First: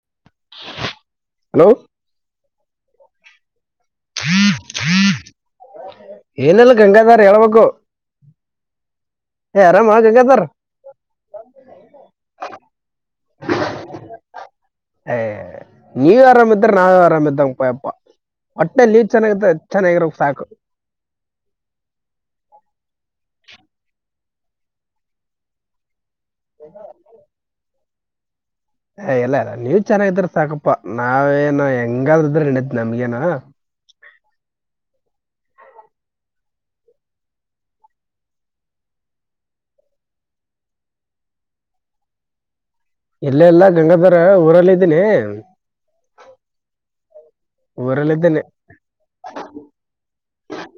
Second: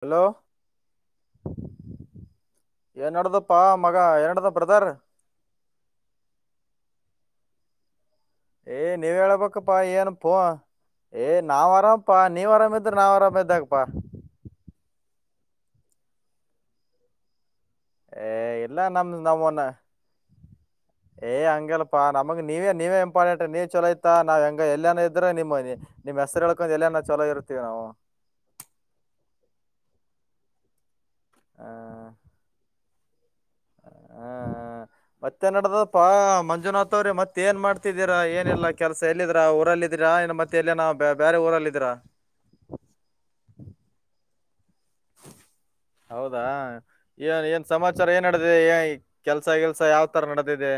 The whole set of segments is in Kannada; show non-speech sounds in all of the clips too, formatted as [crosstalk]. ಹಲೋ ಹಲೋ ಏನಡ್ದಪ್ಪಾ ಮಗ ಏನಡ್ದ ಬ್ರದರ್ ಏನಲ್ಲ ಗಂಗಾಧರ್ ಹೇಳವಗು ಏ್ ನೀವ್ ಹೇಳೇಳ್ಬೇಕಪ್ಪಾ ಏನ್ ಪ ಗಂಗಾಧರ್ ಏ ನಾವ್ ಅರಾಮಪಾ ನೀವ್ ಅರಾಮಿದ್ರೆ ನಾವ್ ಅರಾಮ ಇದ್ದಾಗಪ್ಪಾ ಹೇ ನೀವು ಆರಾಮಯಿದುರ್ ನಾವ ಆರಾಮಗಿದಂಗ ಅಪ್ಪ ಏ ಇಲ್ಲ ನಮ್ದ ನಾವನ್ನ ಚೆನ್ನಾಗಿರೋ ಸಾಕು ಏ ಹಂಗಗೆಲ್ಪಾ ನಮಗ್ ನೀವೇ ನೀವೇ ಇಂಪಾರ್ಟೆಂಟ್ ನೀ ಚಲ ಐತಾ ನಾವ್ ಹೆಂಗ ಎಲ್ಲನ ಇದ್ರೆ ನಿಮ್ಮ್ ಮನೆಿ ನಿಮ್ಮ ಹೆಸರುಳ್ಕೊಂಡ ಎಲ್ಲನ ಚಲೋ ಇರ್ತೀವಿ ನಾವು ಹ ಎಲ್ಲ ಇಲ್ಲ ನೀವ ಚೆನ್ನಾಗಿದ್ರ ಸಾಕಪ್ಪಾ ನಾವೇಏನು ಆ ಹೆಂಗಾದ ಇದ್ರೆ ನೆ ನಮ್ಗೆನಾ ಹ್ಮ ಮತ್ತೆ ನಡದಪ್ಪಾ ಮಂಜುನಾಥ ಅವ್ರಿ ಮತ್ತ ಏನ್ ಮಾಡ್ತಿದ್ದೀರಾ ಏನಲ್ಲಾ ಕೆಲ್ಸ ಎಲ್ಲಿದ್ರಾ ಊರಲ್ಲಿದ್ದೀರಾ ಇನ್ನು ಮತ್ತೆ ಎಲ್ಲೇನ ಬ್ಯ ಬೇರೆ ಊರಲ್ಲ ಇದಿರಾ ಇಲ್ಲ ಇಲ್ಲ ಗಂಗಾಧರ ಊರಲ್ಲಿದ್ದೀನಿ ಹೌದಾ ಏನ್ ಏನ್ ಸಮಾಚಾರ ಏನ್ ಊರಲ್ಲಿದ್ದೀನಿ ನಡೆದಿದೆ ಏ ಕೆಲ್ಸ ಗಿಲ್ಸ ಯಾವ್ ತರ ನಡೆದಿದೆ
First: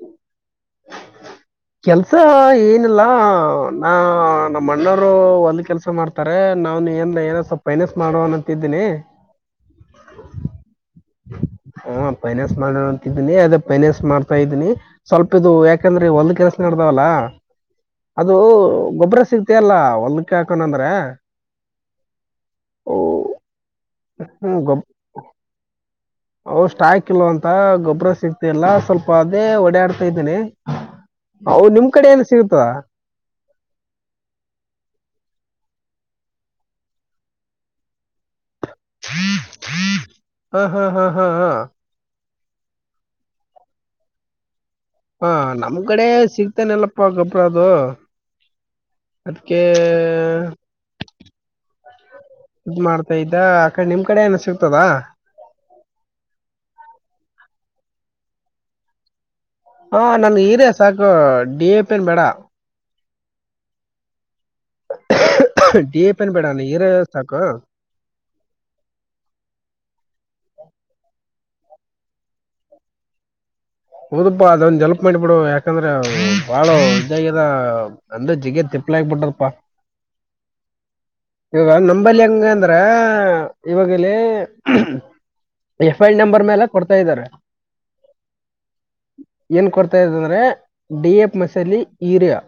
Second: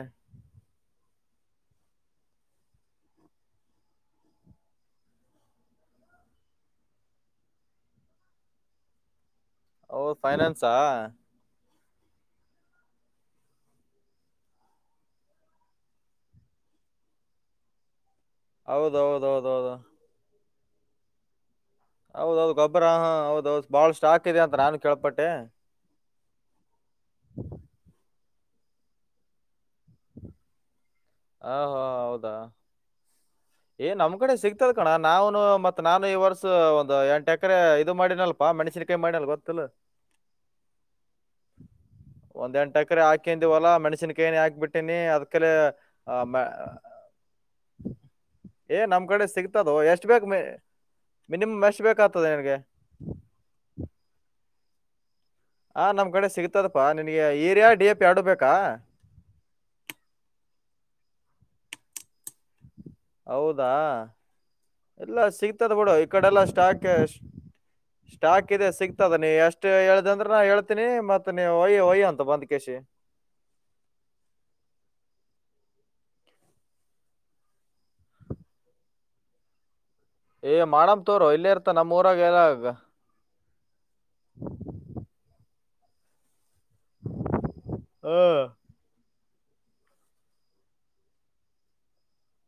ಕೆಲ್ಸ ಏನಿಲ್ಲ ನಾ ನಮ್ಮ ಅಣ್ಣವರು ಒಂದು ಕೆಲ್ಸ ಮಾಡ್ತಾರೆ ನಾವ ಏನ್ ಏನ ಸ್ವಲ್ಪ ಪೈನಸ್ ಮಾಡುವನ್ ಅಂತಿದ್ದೀನಿ ಹೌದ್ ಫೈನಾನ್ಸಾ ಹ ಪೈನಾಸ್ ಮಾಡ ಇದೀನಿ ಅದೇ ಪೆನೆನ್ಸ್ ಮಾಡ್ತಾ ಇದ್ದೀನಿ ಸ್ವಲ್ಪ ತಪ್ಪು ಯಾಕಂದ್ರೆ ಒಲ್ ಕೆಲ್ಸ ನಡ್ದಾವಲ್ಲ ಅದು ಗೊಬ್ಬರ ಸಿಗ್ತ ಅಲ್ಲ ಹೌದೌದೌದೌದು ಹೊಲ್ಕ ಕನನ ಅಂದ್ರ ಹೌದೌದು ಗೊಬರ ಹಾ ಹೌದೌದು ಬಾಳ ಸ್ಟಾಕ್ ಇದೆ ಅಂತ ಹ್ಮ್ ನಾನು ಗೊಬ ಕೇಳ್ಪಟ್ಟೆ ಅವ ಸ್ಟಾಕ್ ಅಂತ ಗೊಬ್ಬ್ರ ಸಿಕ್ತ ಮ ಎಲ್ಲ ಸ್ವಲ್ಪ ಅದೇ ಓಡಾಡ್ತಾ ಇದ್ದೇನಿ ಹ ಹೋ ಹೌದಾ ಏ ನಮ್ ಕಡೆ ಸಿಗ್ತದ ಕಣ ನಾವನು ಮತ್ತ ನಾನು ಈ ವರ್ಷ ಒಂದು ಎಂಟ ಎಕರೆ ಇದು ಮಾಡಿನಲ್ಲ ಪಾ ಮಣಷ್ಯನ ಕೈ ಮಾಡಲ್ಲ ಗತ್ತಲ್ಲ ಹಾ ಹಾ ಹಾ ಹಾ ಹಾ ಒಂದ ಎಂಟಕರೆ ಹಾಕೊಂಡಂದಿವಲ್ಲ ಮಣಸಿನಕೈಯನೆ ಹಾಕ್ಬಟ್ಟು ಅದಕ್ಕೆಲ್ಲ ಸಿಗ್ತಾನಲ್ಲಪ್ಪ ಗೊಬ್ರ ಅದು ಏ ನಮ್ ಕಡೆ ಅದಕ್ಕೆ ಸಿಗ್ತದೋ ಎಷ್ಟ್ ಬೇಕ್ ಮಿನಿಮಮ್ ಎಷ್ಟ್ ಬೇಕಾಗ್ತದೆ ನಿನ್ಗೆ ಇದದು್ ಮಾಡ್ತಾ ಇದ್ದ ಆ ಕಡೆ ನಿಮ್ ಕಡೆ ಏನ ಸಿಗು ತದ್ದಾ ಹ ನಮ್ ಕಡೆ ಸಿಗ್ತದಪ್ಪಾ ನಿನ್ಗೆ ಈಏರಿಯಾ ಡಿ ಎ ಪಿ ಎರಡು ಬೇಕಾ ಹಾ ನನ್ಗೆ ಹೀರ ಸಾಕು ಡಿ ಎ ಪಿನ್ ಬೇಡ ಹೌದಾ ಇಲ್ಲ ಸಿಗ್ತದ ಬಿುಡು ಡಿ ಈ ಎ ಪಿ ಏನ್ ಕಡೆಲ್ಲಾ ಬೇಡ ನನ್ ಸ್ಟಾಕ್ ಹೀರೆ ಸಾಕು ಸ್ಟಾಕ್ ಇದೆ ಸಿಗ್ತದ ನೀ ಎಷ್ಟ ಹೇಳ್ದಂದ್ರೆ ನಾ ಹೇಳ್ತೀನಿ ಮತ್ ಮ ಒಯ ವಯ್ಯಂತ ಬಂದ್ ಕೆಸ ಹೌದಪ್ಪಾ ಅದಂದು ಡೆವಲಪ್ ಮಾಡಿಬಿಡು ಯಾಕಂದ್ರ ಬಾಳ ಇದದ ಅಂದ್ರೆ ಜಿಗ ತಿಪ್ಪಲ ಆಗ್ಬಿಟ್ರಪ್ಪಾ ಏ ಮಾಡಮ್ ತೋರು ಇಲ್ಲೇ ಇರ್ತ ಇವಾಗ ನಮ್ಮ ಊರಾಗ ನಂಬಲ್ಲಿ ಎಲ್ಲ ಹೆಂಗ ಅಂದ್ರ ಇವಾಗಲ್ಲಿ ಎಫ್ ಐಲ್ ನಂಬರ್ ಮೇಲೆ ಕೊಡ್ತಾ ಇದ್ದಾರೆ ಏನ್ ಕೊಡ್ತಾದ ಅಂದ್ರೆ ಡಿ ಎಫ್ ಮಸಾಲ ಯರಿಯಾ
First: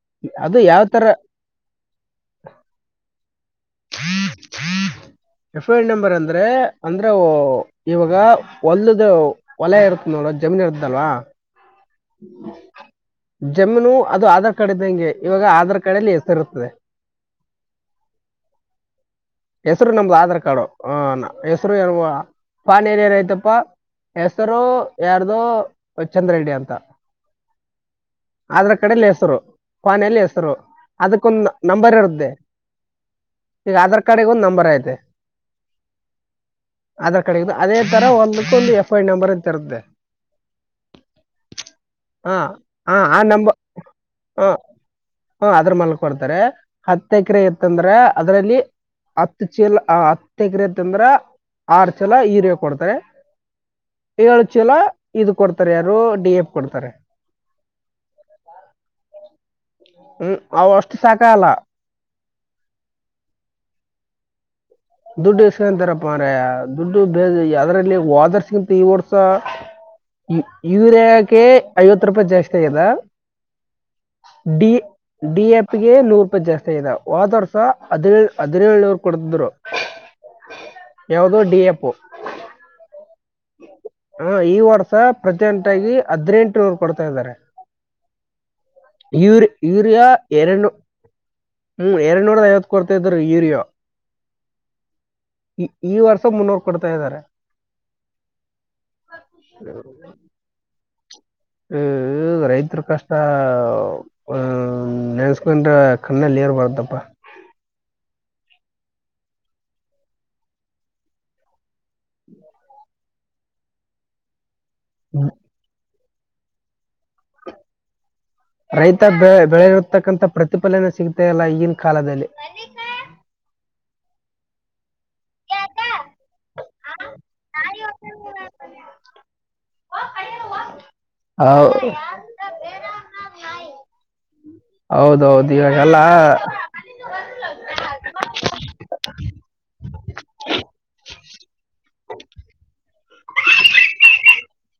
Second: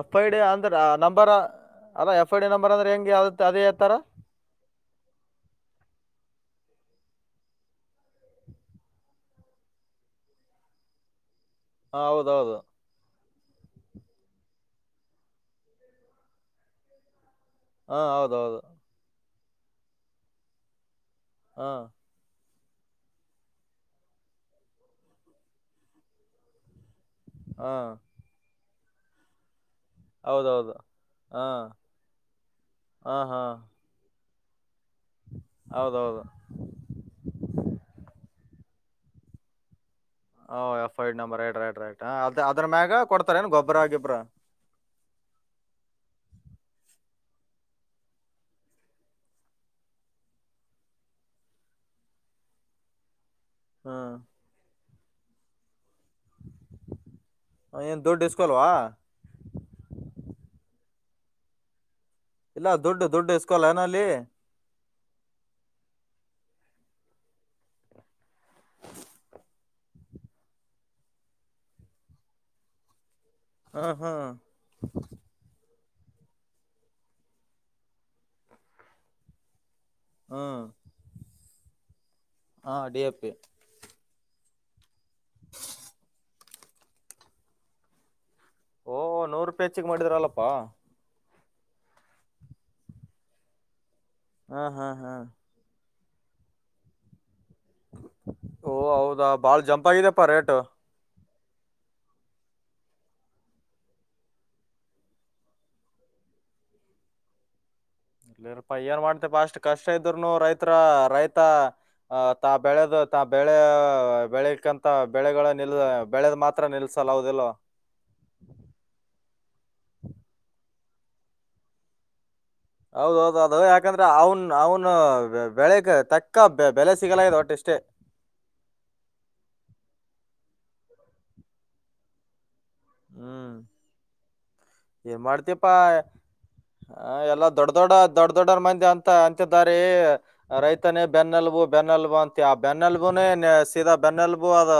ಎಫ್ ಐ ಡಿ ಅಂದ್ರೆ ನಂಬರ್ ಅಲ್ಲ ಎಫ್ ಐ ಡಿ ನಂಬರ್ ಅಂದ್ರೆ ಹೆಂಗಗೆ ಯ ಎಫ್ ಐ ನಂಬರ್ ಅಂದ್ರೆ ಅಂದ್ರೆ ಇವಾಗ ಹೊಲದ ಒಲೆ ಇರುತ್ತ ನೋಡ ಜಮೀನ್ ಇರ್ತ್ತಲ್ವಾ ಹ ಹೌದೌದು ಜಮನು ಅದು ಆಧಾರ್ ಕಾರ್ಡ್ ಇದ್ದಂಗೆ ಇವಾಗ ಆಧಾರ್ ಕಾರ್ಡ್ಲ್ಲಿ ಹೆಸರಿ ಇರುತದೆ ಹಾ ಹೌದೌದು ಹೆಸರು ನಮ್ದು ಆಧಾರ್ ಕಾರ್ಡು ಹ ಹಾ ಹೆಸರು ಏಲ್ವಾ ಪಾನೀನ ಏನಯ್ತಪ್ಪಾ ಹೆಸರು ಯಾರ್ದು ಚಂದ್ರಡ್ಡಿ ಅಂತ ಹಾ ಅದ್ರ ಕಡೆಲಿ ಹೆಸರು ಫೋನಲ್ಲಿ ಹೆಸರು ಹೌದೌದು ಹಾ ಅದಕ್ಕೊಂದು ನಂಬರ್ ಇರು್ದೆ ಹಾ ಹಾ ಆಧಾರ್ಿಗೆ ಒಂದುಂಬರ್ ಐತೆ ಹೌದೌದು ಅದ ಕಡೆ ಅದೇ ತರ ಒಂದು ಂದು ಎಫ್ ಐ ನಂಬರ್ ಅಂತರದ್ದೆ ಓ F I ID number ID right right ಹಾ ಅದ ಅದ್ರ ಹಾ ಮ್ಯಾಗ ಆ ಕೊಡ್ತಾರೆ ಏನ್ ನಂಬರ್ ಗೊಬ್ಬ್ರ ಆಗಿಬ್ರ ಹಾ ಹತ್ ಎಕರೆ ಇತ್ತಂದ್ರೆ ಅದ್ರಲ್ಲಿ ಹತ್ತು ಚೀಲ ಹತ್ತು ಎಕರೆ ತಂದ್ರ ಆರು ಚಲ ಹೀರ್ಯ ಕೊಡ್ತಾರೆ ಹ್ಮ್ ಈಗ ಚ ಎಲ್ಲ ಇದು ಕೊಡ್ತಾರೆ ಯಾರು ಡಿ ಎಫ್ ಕೊಡ್ತಾರೆ ಏನ್ ದುಡ್ಡು ಇಸ್ಕೊಲ್ವಾ ಹ್ಮ್ ಅವ ಅಷ್ಟು ಸಾಕಲ್ಲ ಇಲ್ಲ ದುಡ್ಡು ದುಡ್ಡು ಇಸ್ಕೋಲ್ಲ ಏನಲ್ಲಿ ದುಡ್ಡು ಎಸ್ಕಂತಾರಪ್ಪ ಅಂದ್ರ ದುಡ್ಡು ಬೇ ಅದರಲ್ಲಿ ವಾದರ್ಸ್ಗಿಂತ ಈ ವರ್ಷ ಯೂರಿಯಾಕ ಐವತ್ತು ರೂಪಾಯಿ ಜಾಸ್ತಿ ಆಗ್ಯದ ಹ್ಮ ಹಾ ಪ್ಪಗೆ ನೂರು ರೂಪಾಯಿ ಜಾಸ್ತಿ ಆದ ಹ ಒದ ವರ್ಷ ಹದಿನೇಳು ಹದಿನೇಳುನರು ಕುಡದ್ರು ಹಾ ಅಪ್ಪ ಹಾ ಅಡಿಯ ಮತ್ತು [inaudible] ಈ ವಾಟ್ಸ್ಪ್ ಪ್ರತಿೊಂಟಾಗಿ ಹದ್ನೆಂಟು ರು ಕೊಡ್ತಾ ಇದ್ದಾರೆ ಓ ನೂರು ಯುರ್ ರೂಪಾಯಿ ಹೆಚ್ಚಿಗೆ ಯೂರಿಯಾ ಮಾಡಿದ್ರಲ್ಲಪ್ಪಾ ಎರಡ್ನು ಹ್ಮ್ ಎರಡ್ನೂರದ ಐವತ್ತು ಕೊಡ್ತ ಇದ್ರರು ಯೂರಿಯೋ. ಹಾ ಹಾ ಹಾ ಈ ವರ್ಷ ಮುನ್ನೂರು ಕೊಡ್ತಾ ಇದ್ದಾರೆ ಓ ಹೌದಾ ಬಾಳ ಜಂಪ್ ಆಗಿದೆಪ್ಪ ರೇಟ್? ಹ ರೈತರು ಕಷ್ಟ ಆ ನೆನ್ಸ್ಕೊಂಡ್ರ ಕಣ್ಣಲ್ಲಿ ಬರುತ್ತಪ್ಪ. ಇಲ್ಲಿರಪ್ಪಾ ಏನ್ ಮಾಡ್ತಪ ಅಷ್ಟ್ ಕಷ್ಟ ಇದ್ರುನು ರೈತ್ರ ರೈತ ಅ ತಾ ಬೆಳೆದ ತಾ ಬೆಳೆ ಬೆಳಿಕನ್ ಬೆಳೆಗಳ ನಿಲದ ಬೆಳೆದ್ ಮಾತ್ರ ನಿಲ್ಸಲ್ ಹೌದಿಲ್ಲೋ. ರೈತ ಬೆ ಬೆಳೆರತಕ್ಕಂತ ಪ್ರತಿಫಲನೆ ಸಿಗ್ತಲ್ಲ ಈಗಿನ ಕಾಲದಲ್ಲಿ. ಹೌದೌದು ಅದು ಯಾಕಂದ್ರೆ ಅವ್ನ್ ಅವನು ಬೆಳಗೆ ತಕ್ಕ ಬೆ ಬೆಲೆ ಸಿಗಲ ಇದ್ ಒಟ್ಟ ಇಷ್ಟೇ. ಹೌ ಹ್ಮ್ ಏನ್ ಹೌದೌದು ಮಾಡ್ತೀಪ ಇವಾಗೆಲ್ಲಾ ಆ, ಎಲ್ಲ ದೊಡ್ಡ ದೊಡ್ಡ ದೊಡ್ಡ ದೊಡ್ಡರ್ ಮಂದಿ ಅಂತ ಅಂತ್ತಿದ್ದಾರಿ ರೈತನೇ ಬೆನ್ನೆಲ್ಬು ಬೆನ್ನೆಲ್ಬು ಅಂತಿ ಆ ಬೆನ್ನೆಲ್ಬುನೇ ಸೀದಾ ಬೆನ್ನೆಲ್ಬು ಅದ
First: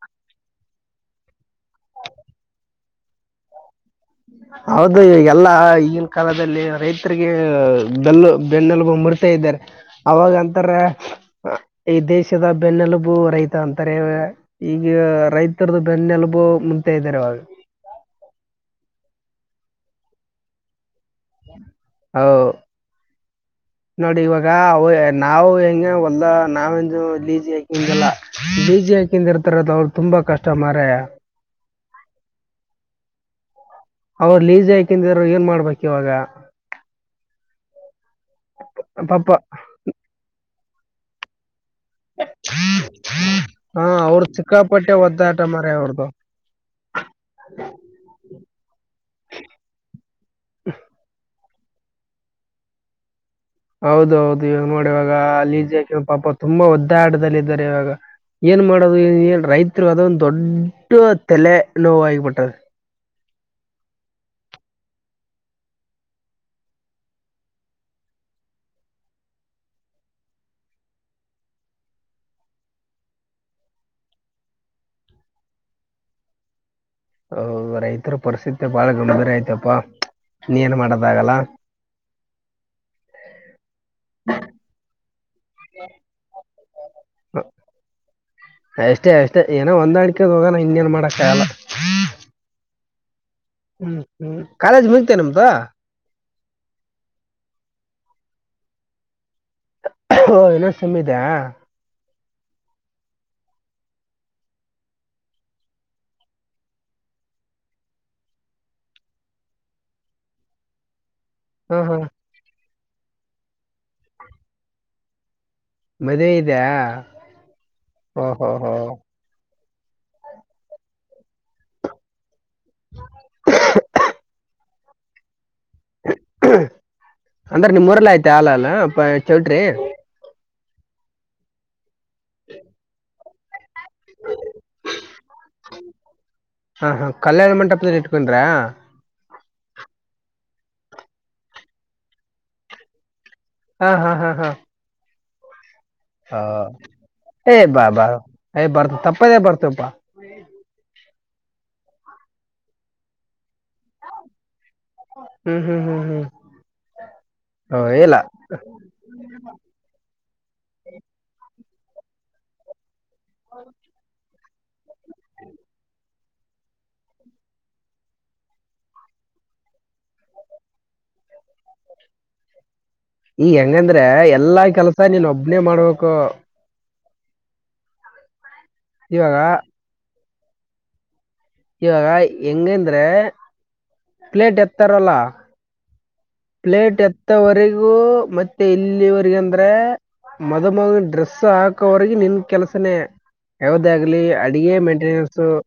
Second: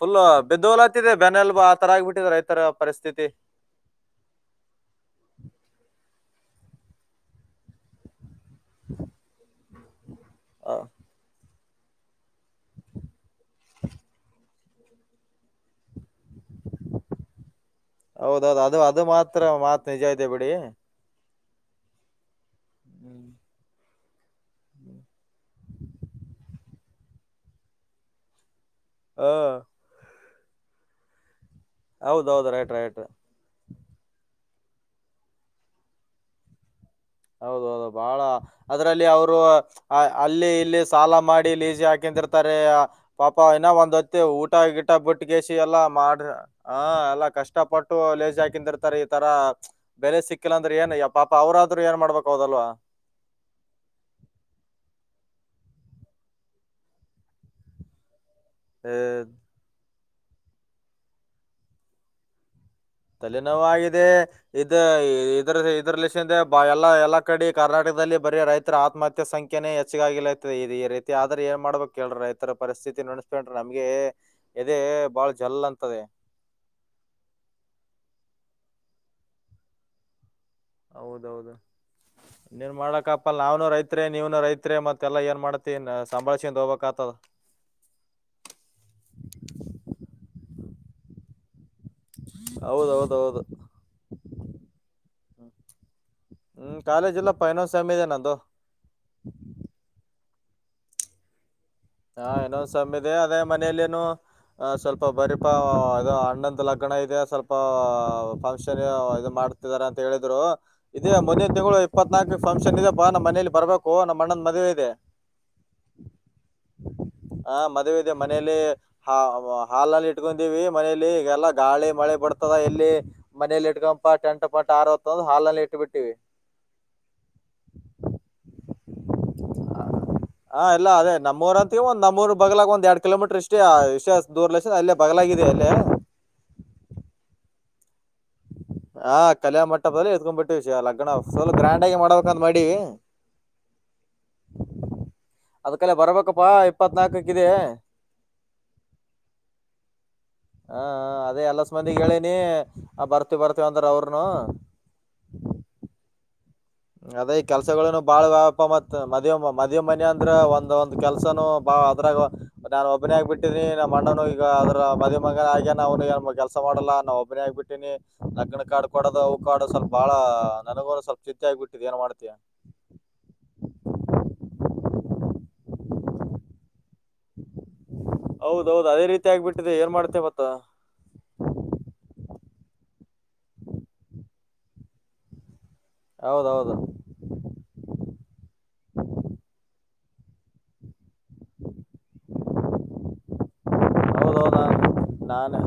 ಫುಲ್ ಬಿದ್ದೋಲತ್ತಿದೆ ಬೆನ್ನೆಲ್ಬು ಆ ತರ ಆಗ್ಬಿಟ್ಟಿದೆ ರೈತರ ಪರಿಸ್ಥಿತಿ. ಹೌದು ಎಲ್ಲ ಈಗಿನ ಕಾಲದಲ್ಲಿ ರೈತರಿಗೆ ಬೆಲ್ಲು ಬೆನ್ನೆಲ್ಬು ಮುರಿತ ಇದ್ದಾರೆ. ಅವಾಗ ಆ, ಅಂತಾರೆ ಅ ಈ ದೇಶದ ಬೆನ್ನೆಲುಬು ರೈತ ಅಂತಾರೆ ಈಗ ರೈತರದ ಬೆನ್ನೆಲು ಬು ಮುಂತ ಇದ್ದಾರೆ ಅವಾ ತ್ರ ಮಾತ್ ನಿಜ ಇದೆ ಬಿಡಿ. ಹೌ ಹ್ಮ್ ನೋಡಿ ಇವಾಗ ಅವ್ ನಾವು ಹೆಂಗ ಹೊಲ್ದ ನಾವಂದು ಲೀಜಿ ಹಾಕಿಂದಲ್ಲ. ಬೀಜಿ ಆ, ಹಾಕಿಂದ ಇರ್ತಾರದ ಅವ್ರು ತುಂಬಾ ಕಷ್ ಕಸ್ಟಮರೆಯ. ಹೌದೌದ ರೈಟ್ ರೈಟ್. ಅವರು ಲೀಸಿ ಆಕಿಂದರು ಏನ್ ಮಾಡ್ಬೇಕು ಇವಾಗ? ಹೌದ ಹೌದು ಬಹಳ ಅದ್ರಲ್ಲಿ ಅವರು ಪಾಪ ಅ ಅಲ್ಲಿ ಇಲ್ಲಿ ಸಾಲ ಮಾಡಿ ಲೀಜ್ ಹಾಕಿಂದಿರ್ತಾರೆ ಪಾಪ ಇನ್ನ ಹಾ ಒಂದ್ ಹತ್ತ ಅವ್ರ ಊಟ ಗಿಟ ಸಿಕ್ಕಾಪಟ್ಟೆ ಒದ್ದಾಟ ಬಿಟ್ಟಗಸಿ ಮಾರಾಯ ಎಲ್ಲಾ ಅವ್ರದು. ಮಾಡ ಹ ಎಲ್ಲಾ ಕಷ್ಟ ಪಟ್ಟು ಲೇಜ್ ಹಾಕಿಂದಿರ್ತಾರೆ ಈ ತರ ಬೆಲೆ ಸಿಕ್ಕಿಲ್ಲ ಅಂದ್ರೆ ಏನ್ ಯ ಪಾ ಪ ಅವ್ರ ದ್ರು ಏನ್ ಮಾಡ್ಬೇಕೌದಲ್ವಾ? ಹೌದೌದು ಇವಾಗ ನೋಡಿ ಇವಾಗ ಅ ಲಿಜಿಕ್ ಹಾಕಿ ಪಾಪ ತುಂಬಾ ಒದ್ ಆಟದಲ್ಲ ಇದ್ದಾರೆ ಇವಾಗ. ಏನ್ ಏ ಮಾಡೋದು ಎ ಹೇಳ್ ರೈತರು ಅದೊಂದ್ ದೊಡ್ಡ ತೆಲೆ ನೋವ್ ಆಯ್ ಬಿಟ್ಟದೆ. ತಲೆನೋವಾಗಿದೆ ಇದ ಇದ್ರ ಇದ್ರ ಲಿಸಿಂದ ಬ ಎಲ್ಲಾ ಎಲ್ಲಾ ಕಡೆ ಕರ್ನಾಟಕದಲ್ಲಿ ಬರೀ ರೈತರ ಆತ್ಮಹತ್ಯೆ ಸಂಖ್ಯನೇ ಹೆಚ್ಚಗಾಗಿಲತದೆ ಇದ ಈ ರೀತಿ ಆದ್ರ ಏನ್ ಮಾಡ್ಬೇಕ್ ಕೇಳ್ರ ರೈತರ ಪರಿಸ್ಥಿತಿ ನನೆಸ್ಕೊಂಡ್ರೆ ನಮ್ಗೆ ಎದೆ ಬಾಳ ಜಲ್ ಅಂತದೆ. ಹ ರೈತರ ಪರಿಸ್ಥಿತಿ ಬಾಳ ಗಂಭೀರ ಆಯ್ತಪಾ. ಹೌದೌದು ಇನ್ನೇನ ಮಾಡ್ಕಪ್ಪಲ್ಲ ರೈ ನೀವು ರೈತರೇ ಮತ್ತೆಲ್ಲಾ ಏನ್ ಮಾಡತಿ ಸಂಭಾಳಸ ಕೊಂಡ ಹೋಗ ಬೇಕು [unintelligible] ಅಷ್ಟೇ ಅಷ್ಟೇ ಏನೋ ಹೊಂದಾಡಿಕೊಂಡು ಹೋಗಾನ ಇನ್ನೇನು ಮಾಡಕ್ಕಾಗಲ್ಲ [unintelligible] ಹೌದು ಹೌದು ಹೌದು ಹು ಹು ಕಾಲೇಜ ಮುಗಿತಾ ನಿಮ್ದು ಹ್ಮ್ ಕಾಲೇಜ್ ಇಲ್ಲಪ್ಪಾ ಇನ್ನೊಂದ್ ಸೆಮ್ ಇದೆ ನಂದು [unintelligible] ಓ ಇನ್ನೊಂದ್ ಸೇಮ್ ಇದೆಯಾ ಹಾ ಇನೊಂದ್ ಸಮ್ಮ ಇದೆ ಅದೇ ಮನೆನಪು ಸರ್ ಇನ್ನೊಂದ ಸೇಮ್ ಅದೇ ಮನೆಯಲ್ಲಿ ನು ಅ ಸ್ವಲ್ಪ ಬರೀಪಾ ಅದು ಅಣ್ಣನಂದ ಲಗ್ನ ಇದೆ ಸ್ವಲ್ಪ ಫಂಕ್ಷನ್ ಇದು ಮಾಡ್ತಿದ್ದಾರೆ ಅಂತ ಹೇಳಿದರು ಇದೇ ಮುಂದಿನ ಹಾ ತಿಂಗಳು ಹಾ. ಇಪ್ಪತ್ನಾಕ ಬಂದ ಫಂಕ್ಷನ್ ಇದೆಪ್ಪಾ ನಮ್ಮ ಮನೇಲಿ ಬರ್ಬೇಕು ನಮ್ಮಅಣ್ಣಂದ ಮದುವೆ ಇದೆ ಮದುವೆ ಐತಿ ಹ ಮದುವೆ ಇದೆ ಮನೆಯಲ್ಲಿ ಹೋ ಹಾ ಅವ ಹಾಲ್ ಅಲ್ಲಿ ಇಟ್ಕೊಂಡಿವಿ ಮನೇಲಿ ಇಗೆಲ್ಲಾ ಗಾಳಿ ಮಳೆ ಬರ್ತದ ಎಲ್ಲಿ ಮನೆಲಿ ಇಟ್ಕೊಪ ಟೆಂಟ್ ಪಂಟ್ ಹಾರಿ ಹೋಯ್ತಾಂದರ ಹಾಲ್ ಅಲ್ಲಿ [unintelligible] ಅಂದ್ರೆ ನಿಮ್ಮೂರಲ್ಲ ಐತಾ ಹಾಲ್ ಅದ ಬಾ ಚೌಟ್ರಿ ಹಾ ಎಲ್ಲ ಅದೇ ನಮ್ಮಊರ ಐತಿ ಒಂದ ಅಪ್ ಮೂರು ಬಗಲಾಗ ಒಂದು ಎರಡ ಕಿ. ಲೋ ಮೀಟರ್ ಅಷ್ಟ ಏ ವಿಷ ದೂರ್ಲಕ್ಷ ಅಲ್ಲೇ ಬಗಲಾಗಿದೆ ಅಲ್ಲೇ ಹಾ ಹಾ ಕಲ್ಯಾಣ ಮಂಟಪದಲ್ಲಿ ಇಟ ಹಾ ಕಲ್ಯಾಣ ಮಂಟಪದಲ್ಲಿ ಎದಕೊಂಡ್ಬಿಟ್ಟು ಏ ಲಗ್ನ ಅವ ಫುಲ್ ಗ್ರ್ಯಾಂಡ್ ಆಗಿ ಮಾಡ್ಬೇಕಂತ ಮಾಡಿವಿ ಹ ಹ ಹ ಅದ್ಕಲೆ ಹ ಬರ್ಬೇಕಪ್ಪಾ ಇಪ್ಪತ್ನಾಕಕ್ಕಿದೆ ಏ ಬಾ ಬಾ ಏ ಬರ್ತ ತಪ್ಪದೇ ಬರ್ತೇಪಾ ಹಾ ಅದೇ ಎಲ್ಲ ಅಸ ಮಂದಿ ಹೇಳೇನಿ ಆ ಬರ್ತಿ ಬರ್ತ ಖುಷಿ ಆಗ್ತರಾವರನೂ ಹ್ಮ್ ಹ್ಮ್ ಹ್ಮ್ ಹ್ಮ್ ಅದೇ ಈ ಹ ಕೆಲಸಗಳನು ಇಲ್ಲ ಬಾಳ ಅಡವಪ್ಪ ಮತ್ತ ಮದುವೆ ಮದುವೆ ಮನೆ ಅಂದ್ರ ಒಂದು ಒಂದು ಕೆಲಸನು ಬಾಳ ಅದರಾಗ ನಾನ್ ಒಬ್ಬನೇ ಆಗಿಬಿಟ್ಟಿದ್ದೇನೆ ನಮ್ಮ ಅಣ್ಣನು ಈಗ ಅದರ ಮದು ಮಗ ಆಗ್ಯನ ಅವನು ಈಗ ಕೆಲಸಾ ಮಾಡಲ್ಲಾ ನಾನ ಒಬ್ಬನೇ ಆಗ್ಬಿಟ್ಟೀನಿ ಲಗ್ನ ಕಾರ್ಡ್ ಕೊಡೋದು ಅವು ಕಾರ್ಡ್ ಸ್ವಲ್ಪ ಬಾಳ ನನಗೂ ಸ್ವಲ್ಪ ಚಿಂತಿ ಹಂಗಾಗ್ಬಿಟ್ಟಿದ ಏನ ಮಾಡ್ತಿಯಾ ಈ ಹೆಂಗಂದ್ರೆ ಎಲ್ಲಾ ಕೆಲಸಾ ನಿನ ಒಬ್ಬನೇ ಮಾಡ್ಬೇಕು [unintelligible] ಹೌದು ಹೌದು ಅದೇ ರೀತಿ ಇವಾಗ ಆಗಿಬಿಟ್ಟಿದೆ ಏನ್ ಮಾಡತಿ ಮತ್ತ ಹ ಇವಾಗ ಹೆಂಗಂದ್ರೆ ಪ್ಲೇಟ್ ಎತ್ತಾರಲ್ಲ ಹೌದೌದು ಪ್ಲೇಟ್ ಎತ್ತೊವರಿಗೂ ಮತ್ತೆ ಇಲ್ಲಿವರಿಗ್ ಅಂದ್ರೆ ಮದು ಮಗ ಡ್ರೆಸ್ ಸ ಹಾಕೋವರ್ಗೆ ನಿನ್ ಕೆಲಸನೇ, ಯಾವ್ದೇ ಆಗ್ಲಿ ಹೌದೌದ ಅಡಿಗೆ ಮೇಂಟೆನೆನ್ಸ್ ನಾನೇ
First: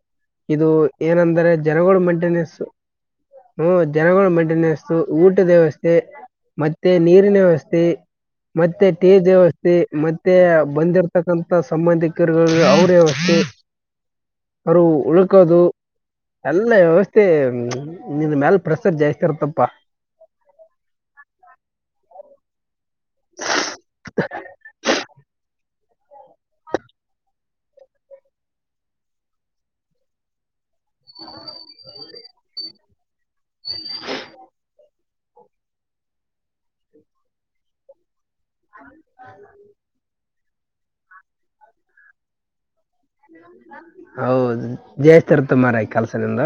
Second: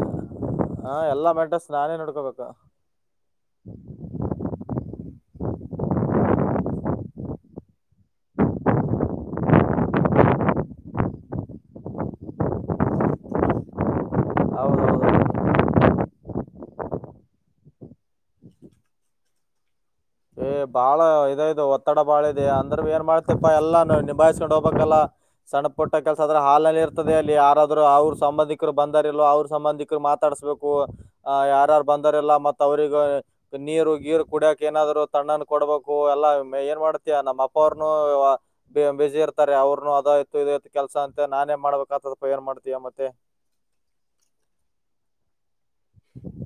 ಇದು ಹಾ ಎಲ್ಲಾ ಏನಂದ್ರೆ ನಾನೇ ಜನಗಳ್ ನೋಡ್ಕೊಬೇಕು ಮೇಂಟೆನೆನ್ಸ್ ಹ್ಮ ಜನಗಳ್ ಮೇಂಟೆನೆನ್ಸು ಊಟ ವ್ಯವಸ್ಥೆ ಮತ್ತೆ ನೀರಿನ ವ್ಯವಸ್ಥೆ ಮತ್ತೆ ಟೇಜ್ ವ್ಯವಸ್ಥೆ ಮತ್ತೆ ಬಂದಿರ್ತಕ್ಕಂತ ಸಂಬಂಧಿಕರು ಅವ್ರ್ ವ್ಯವಸ್ಥೆ ಅವ್ರು ಹೌದೌದು. ಉಳ್ಕೋದು ಎಲ್ಲ ವ್ಯವಸ್ಥೆ ನಿನ್ ಮ್ಯಾಲ ಪ್ರೆಸರ್ ಜಾಸ್ತಿ ಇರ್ತದ್ ಪ ಎ ಬಾಳ ಇದ್ ಐತೆ ಒತ್ತಡ ಬಾಳ ಇದೆ ಅಂದ್ರು ಏನ್ ಮಾಡ್ತಿಪಾ ಎಲ್ಲಾ ನಿಭಾಯಸ್ಕೊಂಡ್ ಹೋಗ್ಬೇಕಲ್ಲ ಸಣ್ಪುಟ್ಟ ಕೆಲ್ಸ ಆದ್ರೆ ಹಾಲಲ್ಲೆ ಇರ್ತದೆ ಅಲ್ಲಿ ಯಾರಾದ್ ಅವ್ರ್ ಸಂಬಂಧಿಕ್ರು ಬಂದಾರಿಲ್ಲೊ, ಅವ್ರ್ ಸಂಬಂಧಿಕ್ರು ಮಾತಾಡಸ್ಬೇಕು, ಆ ಯಾರಾರ್ ಬಂದಾರಿಲ್ಲ ಮತ್ತ ಅವ್ರಿಗೂ ನೀರು ಗೀರು ಕುಡಿಯಾಕ್ ಏನಾದ್ರು ತಣ್ಣನ್ ಕೊಡ್ಬೇಕು ಎಲ್ಲಾ ಏನ್ ಮಾಡ್ತಿಯಾ ನಮ್ಮ್ ಅಪ್ಪ ಅವ್ರು ನೂ ಬಿಸಿ ಇರ್ತಾರೆ ಅವ್ರ್ನು ಅದಾಯ್ತು ಇದ್ ಆಯ್ತ್ ಕೆಲ್ಸ ಅಂತ ನಾನೇ ಮಾಡ್ಬೇಕಾತದ್ ಅಪ್ಪ ಏನ್ ಮಾಡ್ತಿಯ ಮತ್ತೆ ಕೆಲ್ಸದಿಂದ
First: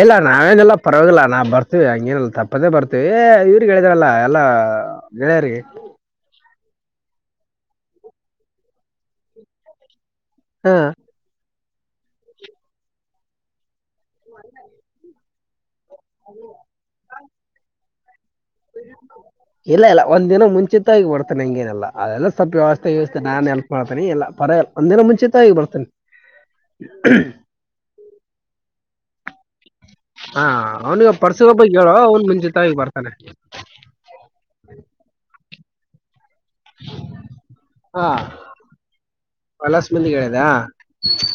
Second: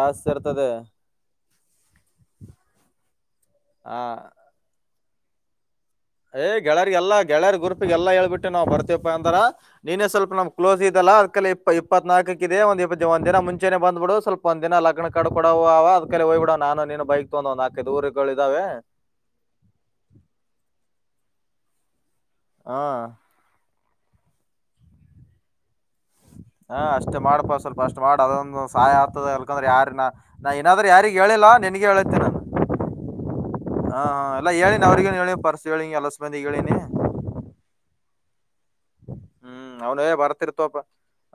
ಇಲ್ಲ ಇರ್ತದೆ ನಾವೇನೆಲ್ಲ ಪರ್ವಾಗಿಲ್ಲ ನಾವು ಬರ್ತೀವಿ ಹಂಗೆನಿಲ್ಲ ತಪ್ಪದೇ ಬರ್ತೀವಿ ಎ ಇವ್ರಿಗೆ ಆ. ಹೇಳಿದ್ರಲ್ಲ ಎಲ್ಲಾ [unintelligible] ಎ ಗೆಳಯರಿಗ್ ಎಲ್ಲ ಗೆಳೆಯರ್ ಗ್ರೂಪಿಗ್ ಎಲ್ಲ ಹೇಳ್ಬಿಟ್ಟು ನಾವ್ ಬರ್ತಿವ್ಪ ಅಂದರ ನೀನೇ ಸ್ವಲ್ಪ ನಮ್ ಹಾ ಕ್ಲೋಸ್ ಇದಲ್ಲ ಅದ್ಕಲ್ಲಿ ಇಪ್ಪತ್ನಾಲ್ಕಕ್ ಇದೆ ಒಂದ್ ಇಪ್ಪ ಒಂದ್ ದಿನ ಮುಂಚೆನೆ ಬಂದ್ಬಿಡು ಸ್ವಲ್ಪ ಒಂದ್ ದಿನ ಲಗ್ನ ಕಡ್ ಕೊಡವ ಕ್ಕೆ ಹೋಗ್ಬಿಡನ ನಾನು ನೀನು ಬೈಕ್ [unintelligible] ದೂರ ಇಲ್ಲ ಇಲ್ಲ ಒಂದ್ ದಿನ ಮುಂಚಿತ್ತಾಗಿ ಬರ್ ಅನಂಗೇನಲ್ಲ ಅದೆಲ್ಲ ಸ್ವಲ್ಪ್ ಹಾ ವ್ಯವಸ್ಥೆ ಗಿವಸ್ಥೆ ನಾನೆ ಮಾಡ್ತಿನಿ ಎಲ್ಲ ಪರಲ್ ಒಂದಿನ ಮುಂಚಿತ್ತಾಗಿ ಬರ್ತಿನಿ ಹಾ ಅಷ್ಟೇ ಮಾಡ್ಪಾ ಸ್ವಲ್ಪ ಅಷ್ಟ್ ಮಾಡ್ ಅದೊಂದು ಸಹಾಯ ತದೆ [unintelligible] ಹಾ ನಾ ಏನಾದ್ರು ಅವನಿಗೆ ಯಾರಿಗ್ ಹೇಳಿಲ್ಲ ಪರ್ಸಿಗಳ ಬಗ್ಗೆ ನಿನ್ಗೆ ಹೇಳೋ ಹೇಳತೇನ ಅವ್ನ್ ಮುಂಚಿತವಾಗಿ ಬರ್ತಾನೆ ಹ ಹ ಎಲ್ಲ ಹೇಳಿನಿ ಅವೃಗುನು ಹೇಳೀನಿ ಪರ್ಸ್ [unintelligible] ಅಲಸ್ ಮಂದಿಗ್ ಹೇಳೇನಿ ಹಾ ಹ್ಮ್ ಕಲಾಸ್ ಅವ್ನೇ ಮಂದಿಗೆ ಹೇಳಿದ ಬರ್ತಿರ್ತವ್, ಪ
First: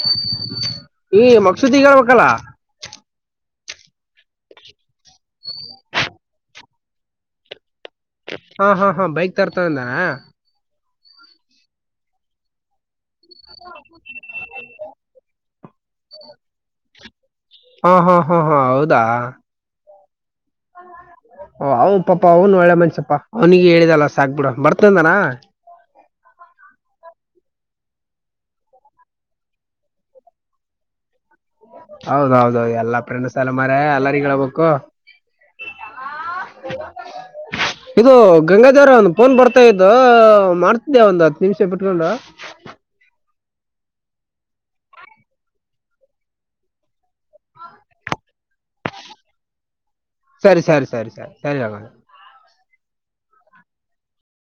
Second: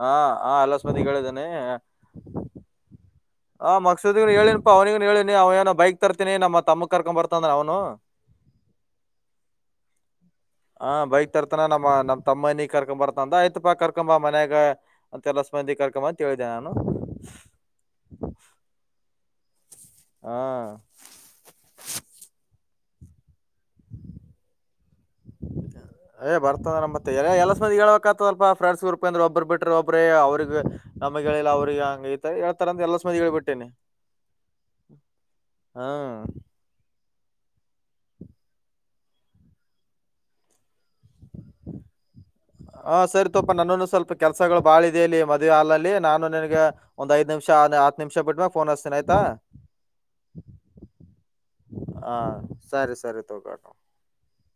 ಹ ಹ ಅಲ್ಸ್ಮಂದಿಗ್ ಈ ಹೇಳಿದಿನಿ ಮಕ್ಸೂದಿಗೆ ಹೇಳ್ಬೇಕಲ್ಲ ಆ ಮಕ್ಸುದಿಗೂ ಹೇಳಿನ್ಪಾ ಅವ್ನಿಗುನು ಹೇಳಿನಿ ಅವ್ನ್ ಏನೋ ಬೈಕ್ ತರ್ತೀನಿ ನಮ್ ತಮ್ಮ ಕರ್ಕೊಮ್ ಬರ್ತನೆ ಅವ್ನು ಹಾ ಹಾ ಹಾ ಬೈಕ್ ತರ್ತಿದಾನ ಹ ಬೈಕ್ ತರ್ತಾನ ನಮ್ಮ ನಮ್ಮ ತಮ್ಮನಿಗೆ ಕರ್ಕ್ ಬರ್ತ. ಚಂದ ಆಯ್ತಪ್ಪಾ ಕರ್ಕೊಂಬ ಮನ್ಯಾಗ ಅಂತೆಲ್ಲ ಮಂದಿ ಕರ್ಕೊಂಡ ಬಾ ಅಂತೇಳಿದೆನೆ ನಾನು ಹಾ ಹಾ ಹಾ ಹಾ ಹೌದಾ ಹಾ ಅವ ಪಾಪಾ ಅವನು ಒಳ್ಳೆ ಮನುಷ ಅವ್ನಿಗೆ ಹೇಳಿದಲ್ಲ ಸಾಕ್ ಬಿಡ ಬರ್ತಂದಾನ ಏ ಬರ್ತದ ನ ಮತ್ತೆ ಎಲ್ಲ ಸಂದಿ ಹೇಳ್ಬೇಕತ ಅಲ್ಪ ಫ್ರೆಂಡ್ಸ್ ಗ್ರೂಪ್ ಅಂದ್ರ ಒಬರು ಬಿಟ್ರ ಒಬ್ರೇ ಅವ್ರಿಗೆ ನಮ್ಗ ಹೇಳಿಲ್ಲಾ ಅವ್ರಿಗೆ ಹಂಗ ಈತರ ಹೌದೌದು ಹೇಳ್ತಾರ ಅಂತ ಎಲ್ಲ ಎಲ್ಲಸ ಮಂದಿಗೆ ಹೇಳಿ ಫ್ರೆಂಡ್ಸ್ ಎಲ್ಲ ಬಿಟ್ಟೇನೆ ಮಾರೆ ಎಲ್ಲರಿಗೂ ಹೇಳ್ಬೇಕು ಹ್ಮ ಇದು ಗಂಗಾಧವರ ಒಂದು ಫೋನ್ ಬರ್ತಾ ಇದ ಮಾಡ್ ಇದೇ ಒಂದ್ ಹತ್ತು ನಿಮಿಷ ಬಿಟ್ಕೊಂಡ್ ಪ್ಪ ನನ್ನನ್ನು ಸ್ವಲ್ಪ ಕೆಲಸಗಳು ಬಾಳ ಇದದೆ ಇಲ್ಲಿ ಮದುವೆ ಹಾಲಲ್ಲಿ ನಾನು ನಿನಗ ಒಂದ್ ಐದು ನಿಮಿಷ ಹತ್ ನಿಮಿಷ ಬಿಟ್ಟ್ಮೇಾಗ ಫೋನ್ ಹಚ್ಚತೀನಿ ಆಯ್ತಾ. ಸರಿ ಸರಿ ಸರಿ ಸರಿ ಸರಿ ಹಾ ಸರಿ ಸರಿ ತ ಕಟೋ